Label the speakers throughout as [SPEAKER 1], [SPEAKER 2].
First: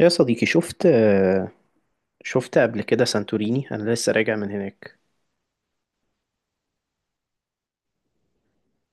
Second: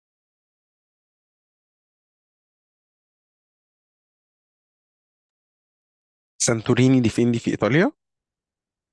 [SPEAKER 1] يا صديقي شفت قبل كده سانتوريني، انا لسه راجع من هناك.
[SPEAKER 2] سانتوريني دي فين؟ في إيطاليا؟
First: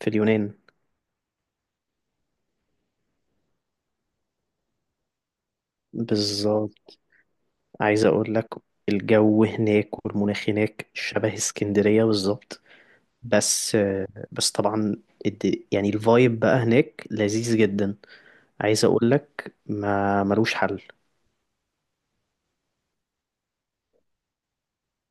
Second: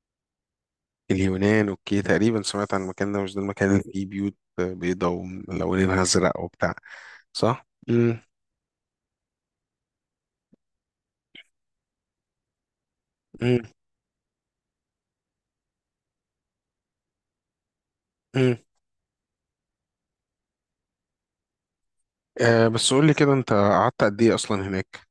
[SPEAKER 1] في اليونان.
[SPEAKER 2] اليونان، أوكي. تقريبا سمعت عن المكان ده. مش ده المكان اللي فيه بيوت بيضاء وملونينها أزرق وبتاع؟
[SPEAKER 1] بالظبط.
[SPEAKER 2] صح؟
[SPEAKER 1] عايز
[SPEAKER 2] مم.
[SPEAKER 1] اقول لك، الجو هناك والمناخ هناك شبه اسكندرية بالظبط.
[SPEAKER 2] مم.
[SPEAKER 1] بس بس طبعا يعني الفايب بقى هناك لذيذ جدا.
[SPEAKER 2] مم.
[SPEAKER 1] عايز اقول لك ما ملوش حل.
[SPEAKER 2] آه، بس قول لي كده، أنت قعدت قد إيه أصلا هناك؟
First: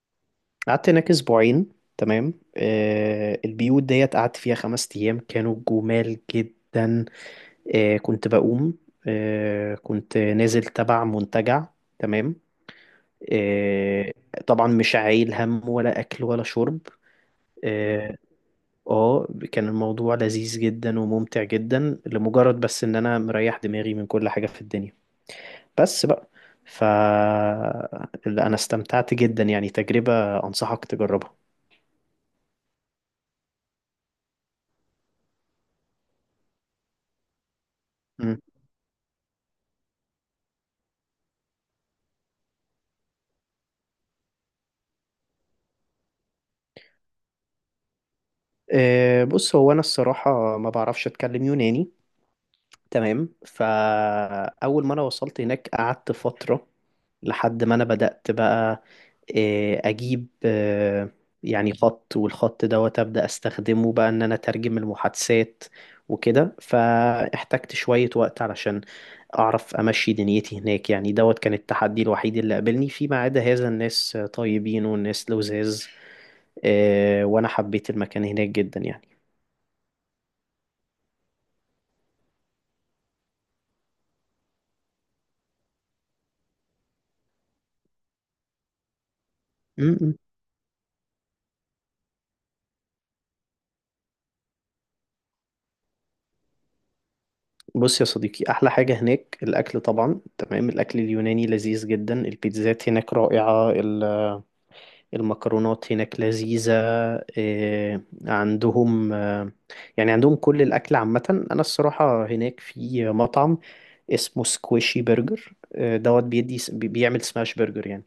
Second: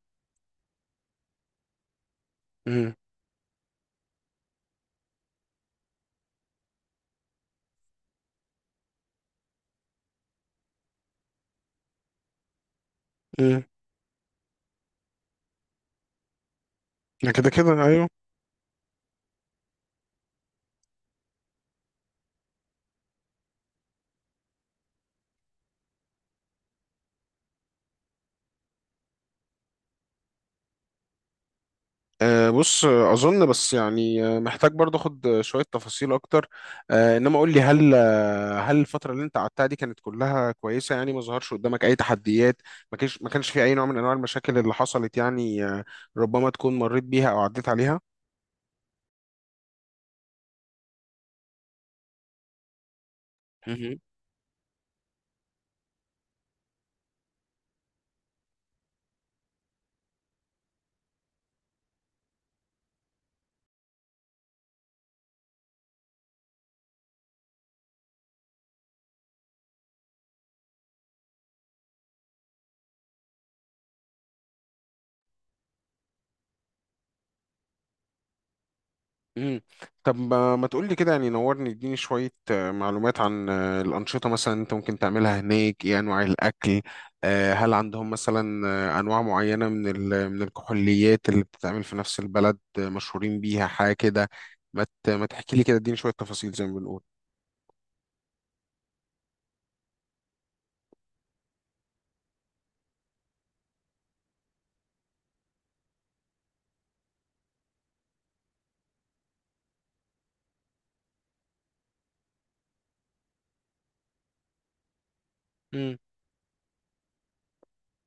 [SPEAKER 1] قعدت هناك اسبوعين. تمام.
[SPEAKER 2] مم.
[SPEAKER 1] البيوت ديت قعدت فيها 5 ايام كانوا جمال جدا. كنت بقوم. كنت نازل تبع منتجع. تمام.
[SPEAKER 2] مم.
[SPEAKER 1] آه، طبعا مش عايل هم ولا أكل ولا شرب.
[SPEAKER 2] ده كده كده أيوه.
[SPEAKER 1] اه. آه، كان الموضوع لذيذ جدا وممتع جدا، لمجرد بس إن أنا مريح دماغي من كل حاجة في الدنيا. بس بقى. ف لا، أنا استمتعت جدا يعني، تجربة أنصحك تجربها.
[SPEAKER 2] آه بص آه، أظن بس يعني محتاج برضه أخد شوية تفاصيل أكتر. آه، إنما قول لي، هل
[SPEAKER 1] مم.
[SPEAKER 2] هل الفترة اللي انت قعدتها دي كانت كلها كويسة؟ يعني ما ظهرش قدامك أي تحديات؟ ما كانش في أي نوع من أنواع المشاكل اللي حصلت يعني ربما تكون مريت بيها أو عديت عليها؟
[SPEAKER 1] بص، هو أنا الصراحة ما بعرفش أتكلم يوناني. تمام،
[SPEAKER 2] مهم.
[SPEAKER 1] فأول ما أنا وصلت هناك قعدت فترة لحد ما انا بدأت بقى اجيب يعني خط، والخط دوت ابدا استخدمه بقى ان انا اترجم المحادثات وكده. فاحتجت شوية وقت علشان اعرف امشي دنيتي هناك. يعني دوت كان التحدي الوحيد اللي قابلني، فيما عدا هذا الناس طيبين والناس لذاذ. وانا حبيت المكان هناك جدا يعني.
[SPEAKER 2] مم. طب ما تقولي كده، يعني نورني، اديني شوية معلومات عن الأنشطة مثلا أنت ممكن تعملها هناك. إيه أنواع الأكل؟ آه، هل عندهم مثلا أنواع معينة من
[SPEAKER 1] م- م.
[SPEAKER 2] من الكحوليات اللي بتتعمل في نفس البلد مشهورين بيها حاجة كده؟ ما تحكي لي كده، اديني شوية تفاصيل زي ما بنقول.
[SPEAKER 1] بص يا صديقي، احلى حاجة هناك الاكل طبعا. تمام. الاكل اليوناني لذيذ جدا، البيتزات هناك رائعة، المكرونات هناك لذيذة. إيه، عندهم يعني عندهم كل الأكل عامة. أنا الصراحة هناك في مطعم اسمه سكويشي برجر
[SPEAKER 2] مم.
[SPEAKER 1] دوت بيدي بيعمل سماش برجر يعني.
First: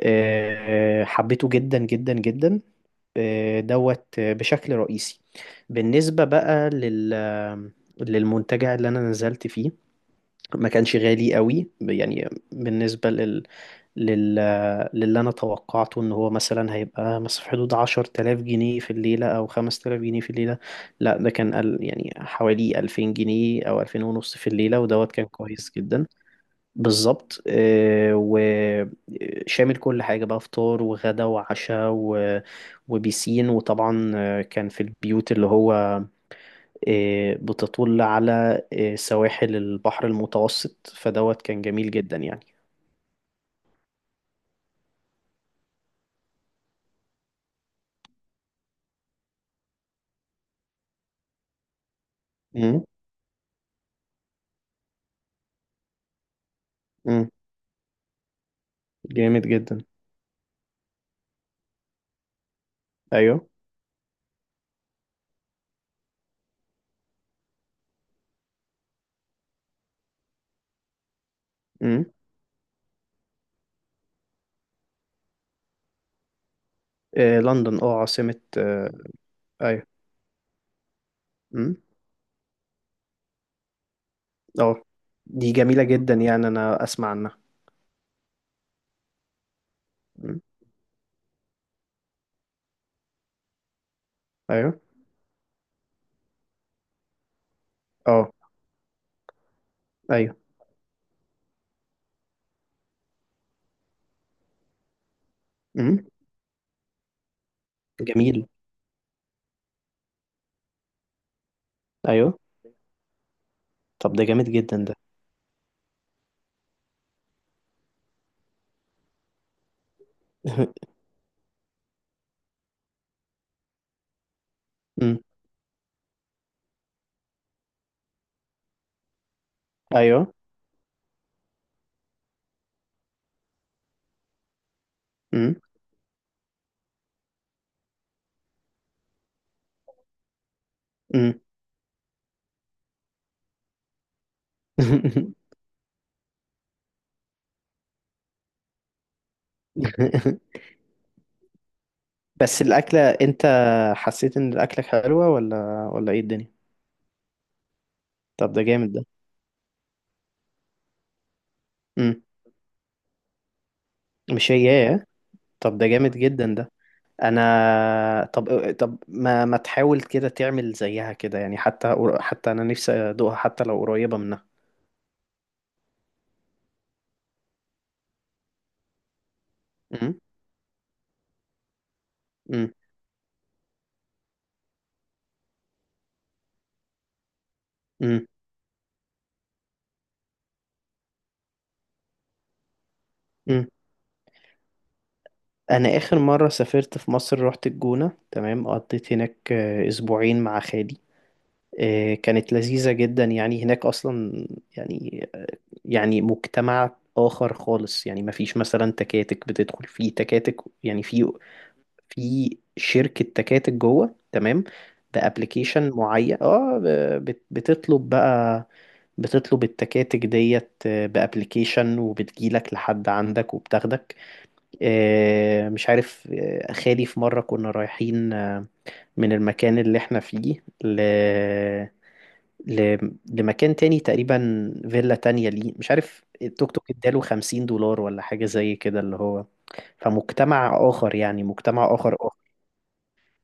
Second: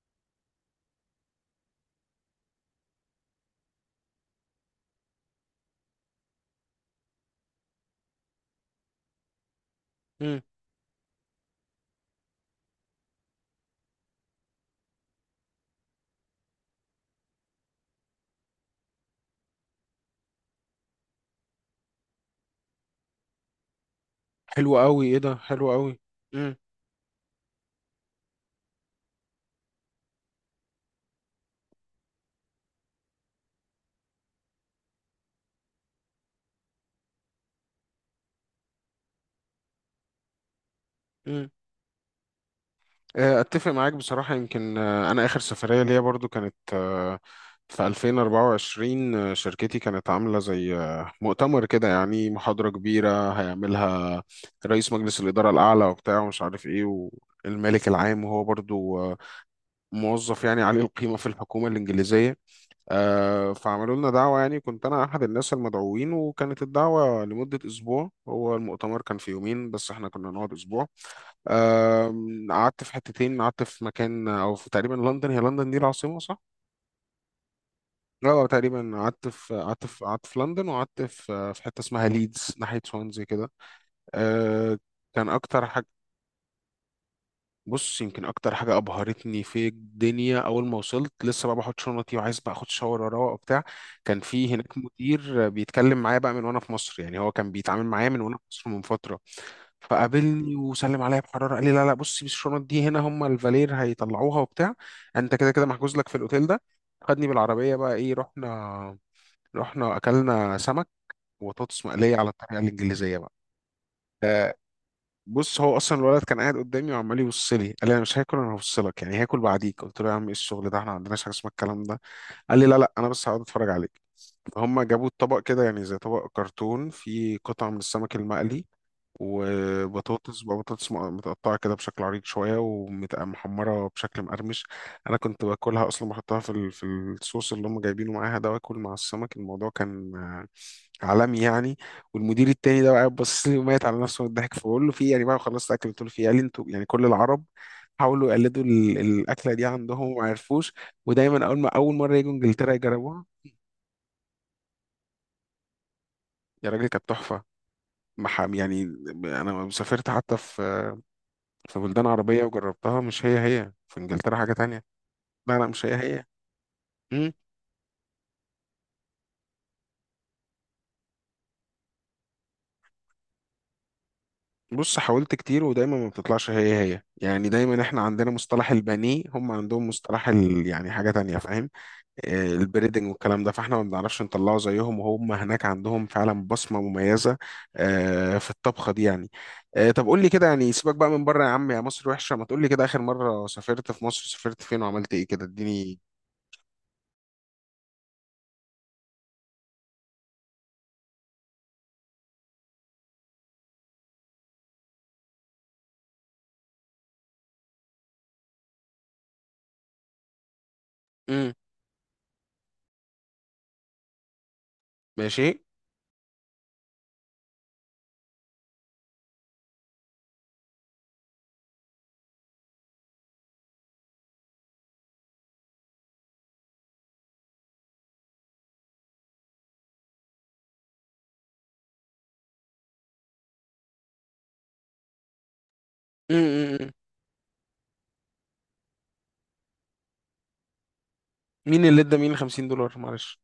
[SPEAKER 1] حبيته جدا جدا جدا دوت بشكل رئيسي. بالنسبة بقى للمنتجع اللي أنا نزلت فيه،
[SPEAKER 2] مم.
[SPEAKER 1] ما كانش غالي قوي يعني. بالنسبة لل... للي أنا توقعته، إن هو مثلا هيبقى مثلا في حدود 10000 جنيه في الليلة أو 5000 جنيه في الليلة. لا، ده كان يعني حوالي 2000 جنيه أو 2500 في
[SPEAKER 2] حلو
[SPEAKER 1] الليلة،
[SPEAKER 2] قوي.
[SPEAKER 1] ودوت
[SPEAKER 2] ايه
[SPEAKER 1] كان
[SPEAKER 2] ده،
[SPEAKER 1] كويس
[SPEAKER 2] حلو قوي.
[SPEAKER 1] جدا.
[SPEAKER 2] امم.
[SPEAKER 1] بالظبط. وشامل كل حاجة بقى، فطار وغدا وعشاء وبيسين. وطبعا كان في البيوت اللي هو بتطل على سواحل البحر المتوسط. فدوت
[SPEAKER 2] امم.
[SPEAKER 1] كان جميل جدا يعني.
[SPEAKER 2] اتفق معاك بصراحه. يمكن انا اخر سفريه ليا برضو كانت في 2024. شركتي كانت عامله زي مؤتمر كده، يعني محاضره
[SPEAKER 1] امم.
[SPEAKER 2] كبيره هيعملها رئيس مجلس الاداره الاعلى وبتاع ومش عارف ايه،
[SPEAKER 1] امم.
[SPEAKER 2] والمالك العام، وهو برضو
[SPEAKER 1] جامد جدا.
[SPEAKER 2] موظف يعني عالي القيمه في الحكومه الانجليزيه.
[SPEAKER 1] ايوه.
[SPEAKER 2] آه، فعملوا لنا دعوه، يعني كنت انا احد الناس المدعوين، وكانت الدعوه لمده اسبوع. هو المؤتمر كان في يومين بس احنا كنا نقعد اسبوع.
[SPEAKER 1] امم.
[SPEAKER 2] آم، قعدت في حتتين. قعدت في مكان او في تقريبا لندن. هي لندن دي العاصمه صح؟
[SPEAKER 1] آه لندن. اه عاصمة
[SPEAKER 2] اه، تقريبا
[SPEAKER 1] ايوه.
[SPEAKER 2] قعدت في لندن، وقعدت في
[SPEAKER 1] امم.
[SPEAKER 2] حته اسمها ليدز ناحيه سوانزي كده. آه،
[SPEAKER 1] اه.
[SPEAKER 2] كان
[SPEAKER 1] دي
[SPEAKER 2] اكتر
[SPEAKER 1] جميلة
[SPEAKER 2] حاجه،
[SPEAKER 1] جدا يعني، انا اسمع عنها.
[SPEAKER 2] بص، يمكن اكتر حاجه ابهرتني في الدنيا،
[SPEAKER 1] امم.
[SPEAKER 2] اول ما وصلت لسه بقى بحط شنطي وعايز بقى اخد شاور اروق وبتاع، كان في هناك
[SPEAKER 1] ايوه.
[SPEAKER 2] مدير بيتكلم معايا بقى من وانا في مصر. يعني هو كان بيتعامل معايا من
[SPEAKER 1] اه.
[SPEAKER 2] وانا في مصر من فتره.
[SPEAKER 1] ايوه.
[SPEAKER 2] فقابلني وسلم عليا بحراره، قال لي: لا لا، بصي الشنط دي هنا هم الفالير هيطلعوها وبتاع، انت كده كده محجوز
[SPEAKER 1] امم.
[SPEAKER 2] لك في الاوتيل ده. خدني بالعربيه بقى، ايه،
[SPEAKER 1] جميل.
[SPEAKER 2] رحنا اكلنا سمك وبطاطس مقليه على
[SPEAKER 1] ايوه.
[SPEAKER 2] الطريقه الانجليزيه بقى.
[SPEAKER 1] طب ده جامد
[SPEAKER 2] آه،
[SPEAKER 1] جدا ده.
[SPEAKER 2] بص، هو اصلا الولد كان قاعد قدامي وعمال يبص لي. قال لي: انا مش هاكل، انا هفصلك يعني، هاكل بعديك. قلت له: يا عم ايه الشغل ده، احنا ما عندناش حاجه اسمها الكلام ده. قال لي: لا لا، انا بس هقعد اتفرج عليك. فهم جابوا
[SPEAKER 1] امم.
[SPEAKER 2] الطبق كده، يعني زي طبق كرتون، فيه قطعه من السمك المقلي
[SPEAKER 1] ايوه.
[SPEAKER 2] وبطاطس بقى، متقطعة كده بشكل عريض شوية ومحمرة بشكل مقرمش. أنا كنت
[SPEAKER 1] امم.
[SPEAKER 2] باكلها أصلا، بحطها في الصوص اللي هم جايبينه معاها ده، وآكل مع السمك. الموضوع كان عالمي
[SPEAKER 1] امم.
[SPEAKER 2] يعني. والمدير التاني ده بقى قاعد باصص لي وميت على نفسه من الضحك، فبقول له: في إيه يعني؟ بقى خلصت أكل، قلت له: في إيه؟ قال لي: أنتوا يعني كل العرب حاولوا يقلدوا الأكلة دي عندهم وما عرفوش، ودايما أول ما أول مرة يجوا
[SPEAKER 1] بس
[SPEAKER 2] إنجلترا
[SPEAKER 1] الأكلة
[SPEAKER 2] يجربوها.
[SPEAKER 1] انت حسيت ان الأكلة حلوة ولا ايه الدنيا؟
[SPEAKER 2] يا راجل كانت تحفة،
[SPEAKER 1] طب
[SPEAKER 2] محام
[SPEAKER 1] ده
[SPEAKER 2] يعني.
[SPEAKER 1] جامد ده.
[SPEAKER 2] أنا سافرت حتى في بلدان
[SPEAKER 1] امم.
[SPEAKER 2] عربية وجربتها، مش هي هي. في انجلترا حاجة
[SPEAKER 1] مش
[SPEAKER 2] تانية.
[SPEAKER 1] هي.
[SPEAKER 2] لا لا،
[SPEAKER 1] طب
[SPEAKER 2] مش
[SPEAKER 1] ده
[SPEAKER 2] هي
[SPEAKER 1] جامد
[SPEAKER 2] هي.
[SPEAKER 1] جدا ده.
[SPEAKER 2] مم.
[SPEAKER 1] انا طب طب ما تحاول كده تعمل زيها كده يعني، حتى انا نفسي ادوقها حتى لو قريبة منها.
[SPEAKER 2] بص، حاولت كتير ودايما ما بتطلعش هي هي. يعني دايما احنا عندنا مصطلح البانيه، هم عندهم
[SPEAKER 1] أم،
[SPEAKER 2] مصطلح ال... يعني حاجة تانية، فاهم؟ آه،
[SPEAKER 1] أم،
[SPEAKER 2] البريدنج والكلام ده، فاحنا ما بنعرفش نطلعه زيهم، وهم هناك عندهم فعلا بصمة مميزة
[SPEAKER 1] أم،
[SPEAKER 2] في الطبخة دي يعني. آه، طب قول لي كده، يعني سيبك بقى من بره، يا عم يا مصر وحشة، ما تقول لي كده، آخر مرة
[SPEAKER 1] أم.
[SPEAKER 2] سافرت في مصر سافرت فين وعملت ايه كده،
[SPEAKER 1] انا
[SPEAKER 2] اديني.
[SPEAKER 1] اخر مرة سافرت في مصر رحت الجونة. تمام. قضيت هناك اسبوعين مع خالي. كانت لذيذة جدا يعني. هناك اصلا يعني يعني مجتمع آخر خالص. يعني مفيش مثلا تكاتك بتدخل فيه تكاتك. يعني في
[SPEAKER 2] امم.
[SPEAKER 1] في شركة تكاتك جوه. تمام.
[SPEAKER 2] ماشي.
[SPEAKER 1] بأبليكيشن معين. اه، بتطلب بقى، بتطلب التكاتك ديت بأبليكيشن، وبتجيلك لحد عندك وبتاخدك. مش عارف، خالي في مرة كنا رايحين من المكان اللي احنا فيه ل... لمكان تاني، تقريبا فيلا تانية ليه مش عارف. التوك توك اداله 50 دولار ولا حاجة زي كده، اللي هو. فمجتمع آخر يعني،
[SPEAKER 2] مين
[SPEAKER 1] مجتمع
[SPEAKER 2] اللي ادى
[SPEAKER 1] آخر.
[SPEAKER 2] مين 50 دولار؟ معلش.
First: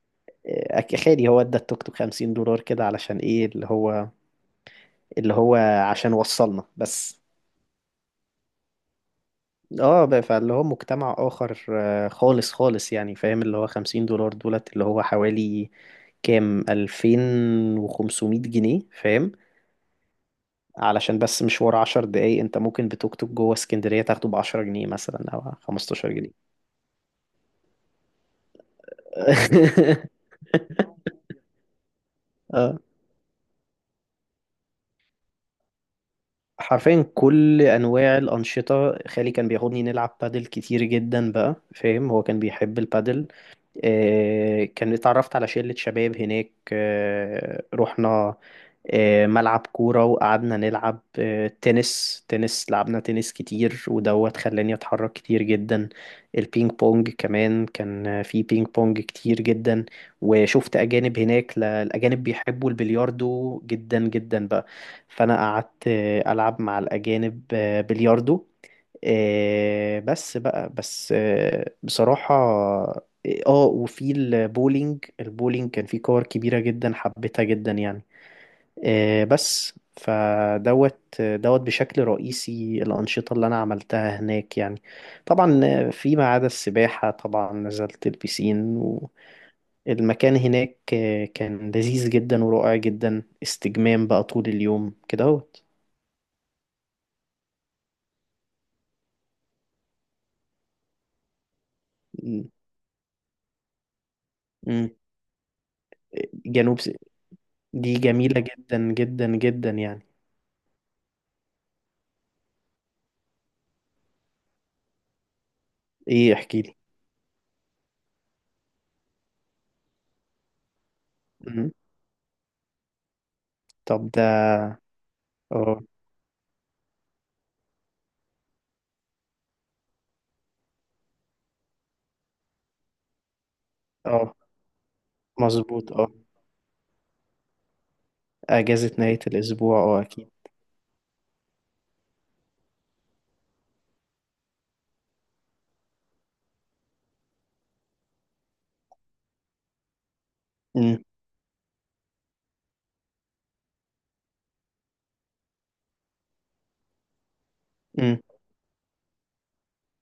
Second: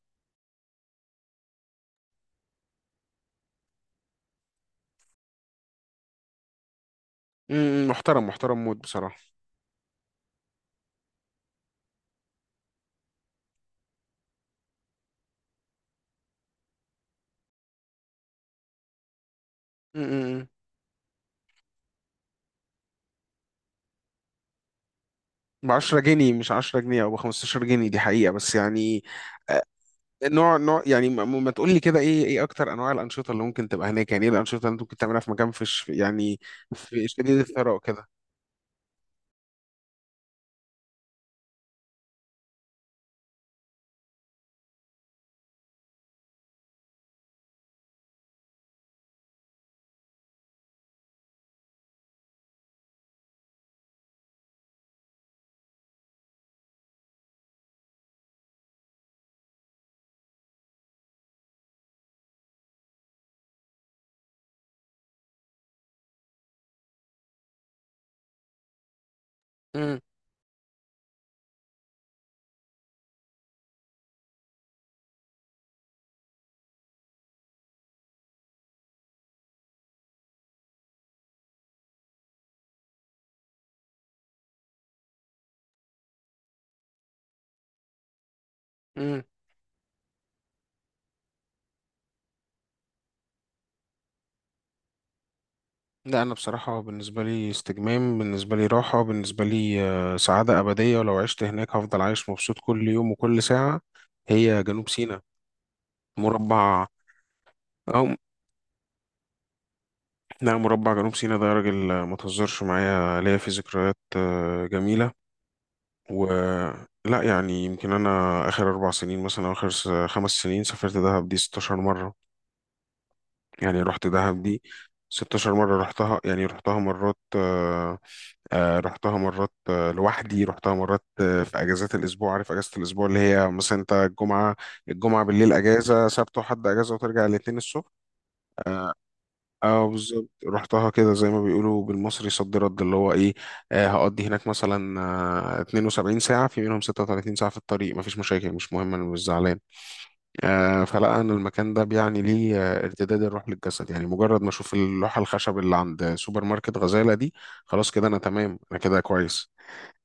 [SPEAKER 1] خالي هو ادى التوك توك 50 دولار كده علشان ايه، اللي هو عشان وصلنا بس.
[SPEAKER 2] امم. محترم، محترم موت بصراحة.
[SPEAKER 1] اه، فاللي هو مجتمع اخر خالص يعني، فاهم. اللي هو 50 دولار دولت، اللي هو حوالي كام 2500 جنيه، فاهم.
[SPEAKER 2] امم.
[SPEAKER 1] علشان بس مشوار 10 دقايق. انت ممكن بتوك توك جوه اسكندرية تاخده ب 10 جنيه مثلا او
[SPEAKER 2] ب 10
[SPEAKER 1] 15
[SPEAKER 2] جنيه
[SPEAKER 1] جنيه
[SPEAKER 2] مش 10 جنيه او ب 15 جنيه دي حقيقة، بس يعني آه، نوع يعني، ما تقول لي كده ايه، ايه اكتر انواع الانشطة اللي ممكن تبقى هناك؟ يعني ايه الانشطة اللي انت ممكن تعملها في مكان فيش يعني في
[SPEAKER 1] حرفيا
[SPEAKER 2] شديد
[SPEAKER 1] كل
[SPEAKER 2] الثراء كده؟
[SPEAKER 1] انواع الانشطه. خالي كان بياخدني نلعب بادل كتير جدا بقى، فاهم. هو كان بيحب البادل. آه، كان اتعرفت على شله شباب هناك. آه، رحنا ملعب كورة، وقعدنا نلعب تنس. لعبنا تنس كتير، ودوت خلاني أتحرك كتير جدا. البينج بونج كمان كان في بينج بونج كتير جدا. وشفت أجانب هناك، الأجانب بيحبوا البلياردو جدا جدا بقى. فأنا قعدت ألعب مع الأجانب بلياردو
[SPEAKER 2] امم.
[SPEAKER 1] بس بصراحة اه. وفي البولينج. البولينج كان في كور كبيرة جدا، حبيتها جدا يعني. بس فدوت بشكل رئيسي الأنشطة اللي أنا عملتها هناك يعني. طبعا فيما عدا السباحة طبعا، نزلت البسين.
[SPEAKER 2] امم.
[SPEAKER 1] والمكان هناك كان لذيذ جدا ورائع جدا، استجمام بقى طول اليوم كده اهوت.
[SPEAKER 2] لا، انا بصراحة بالنسبة لي استجمام، بالنسبة لي راحة، بالنسبة لي سعادة أبدية. ولو عشت هناك هفضل عايش
[SPEAKER 1] م-
[SPEAKER 2] مبسوط كل يوم وكل ساعة. هي جنوب
[SPEAKER 1] م.
[SPEAKER 2] سيناء
[SPEAKER 1] جنوب
[SPEAKER 2] مربع.
[SPEAKER 1] س- دي
[SPEAKER 2] اه
[SPEAKER 1] جميلة جدا جدا جدا يعني.
[SPEAKER 2] لا، مربع جنوب سيناء ده يا راجل ما تهزرش معايا، ليا فيه ذكريات جميلة. و
[SPEAKER 1] ايه، احكي لي.
[SPEAKER 2] لا يعني، يمكن أنا آخر أربع سنين مثلا أو خمس سنين سافرت دهب دي 16
[SPEAKER 1] م.
[SPEAKER 2] مرة. يعني رحت
[SPEAKER 1] طب ده.
[SPEAKER 2] دهب دي 16 مرة.
[SPEAKER 1] اه.
[SPEAKER 2] رحتها يعني رحتها مرات رحتها مرات لوحدي، رحتها مرات في اجازات الاسبوع. عارف اجازه الاسبوع اللي هي مثلا انت
[SPEAKER 1] اه.
[SPEAKER 2] الجمعه بالليل
[SPEAKER 1] مظبوط
[SPEAKER 2] اجازه،
[SPEAKER 1] اه.
[SPEAKER 2] سبت وحد اجازه، وترجع الاثنين الصبح.
[SPEAKER 1] أجازة نهاية الأسبوع
[SPEAKER 2] اه
[SPEAKER 1] اه
[SPEAKER 2] بالظبط،
[SPEAKER 1] أكيد.
[SPEAKER 2] رحتها كده زي ما بيقولوا بالمصري صد رد، اللي هو ايه، آه، هقضي هناك مثلا آه 72 ساعة، في منهم 36 ساعة في الطريق، مفيش مشاكل، مش مهم، انا مش زعلان. آه،
[SPEAKER 1] م.
[SPEAKER 2] فلا، انا المكان ده بيعني لي آه ارتداد الروح للجسد، يعني مجرد ما اشوف اللوحة الخشب اللي عند سوبر ماركت غزالة دي، خلاص كده انا
[SPEAKER 1] م.
[SPEAKER 2] تمام، انا كده كويس.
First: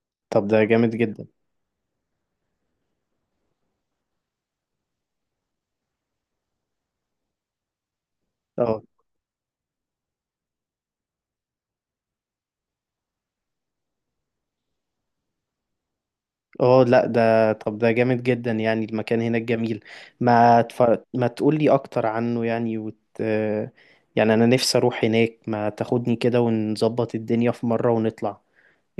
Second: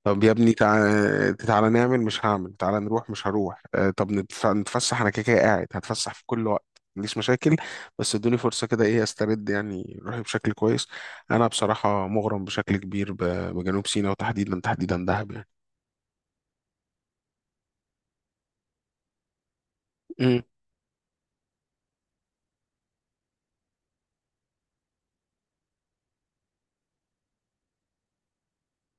[SPEAKER 2] طب يا
[SPEAKER 1] طب
[SPEAKER 2] ابني،
[SPEAKER 1] ده جامد جدا.
[SPEAKER 2] تعالى نعمل، مش هعمل، تعالى نروح، مش هروح، آه، طب نتفسح، انا كده كده قاعد هتفسح في كل وقت، ما عنديش مشاكل، بس ادوني فرصة
[SPEAKER 1] اه.
[SPEAKER 2] كده ايه استرد يعني روحي بشكل كويس. انا بصراحة مغرم بشكل كبير بجنوب سيناء، وتحديدا دهب
[SPEAKER 1] اه. لا ده، طب ده جامد جدا يعني، المكان هناك جميل.
[SPEAKER 2] يعني.
[SPEAKER 1] ما تف... ما تقولي اكتر عنه يعني، يعني انا نفسي اروح هناك. ما تاخدني كده، ونظبط الدنيا في مرة ونطلع.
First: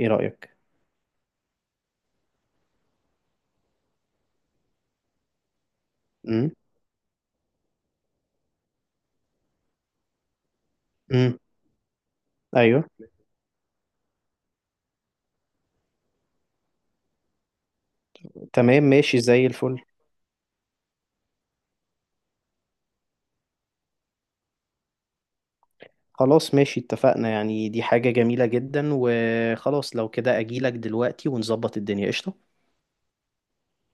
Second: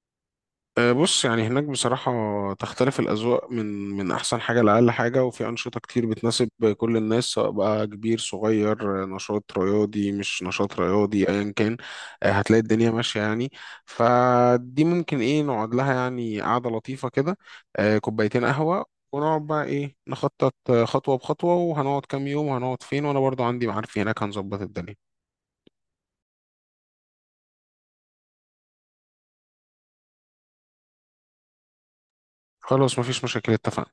[SPEAKER 1] ايه رأيك؟
[SPEAKER 2] أه، بص، يعني هناك بصراحة تختلف الأذواق من أحسن حاجة لأقل حاجة، وفي أنشطة كتير بتناسب
[SPEAKER 1] امم.
[SPEAKER 2] كل الناس، سواء بقى كبير صغير، نشاط رياضي مش نشاط رياضي،
[SPEAKER 1] امم.
[SPEAKER 2] أيا كان. أه، هتلاقي
[SPEAKER 1] ايوه.
[SPEAKER 2] الدنيا ماشية يعني. فدي ممكن إيه، نقعد لها يعني قعدة لطيفة كده، أه، كوبايتين
[SPEAKER 1] تمام
[SPEAKER 2] قهوة،
[SPEAKER 1] ماشي زي
[SPEAKER 2] ونقعد بقى
[SPEAKER 1] الفل.
[SPEAKER 2] إيه نخطط، أه، خطوة بخطوة، وهنقعد كام يوم وهنقعد فين، وأنا برضو عندي معارفي هناك هنظبط الدنيا.
[SPEAKER 1] خلاص ماشي، اتفقنا يعني، دي حاجة جميلة جدا، وخلاص لو كده اجيلك دلوقتي ونظبط الدنيا قشطة.
[SPEAKER 2] خلاص، مفيش مشاكل، اتفقنا.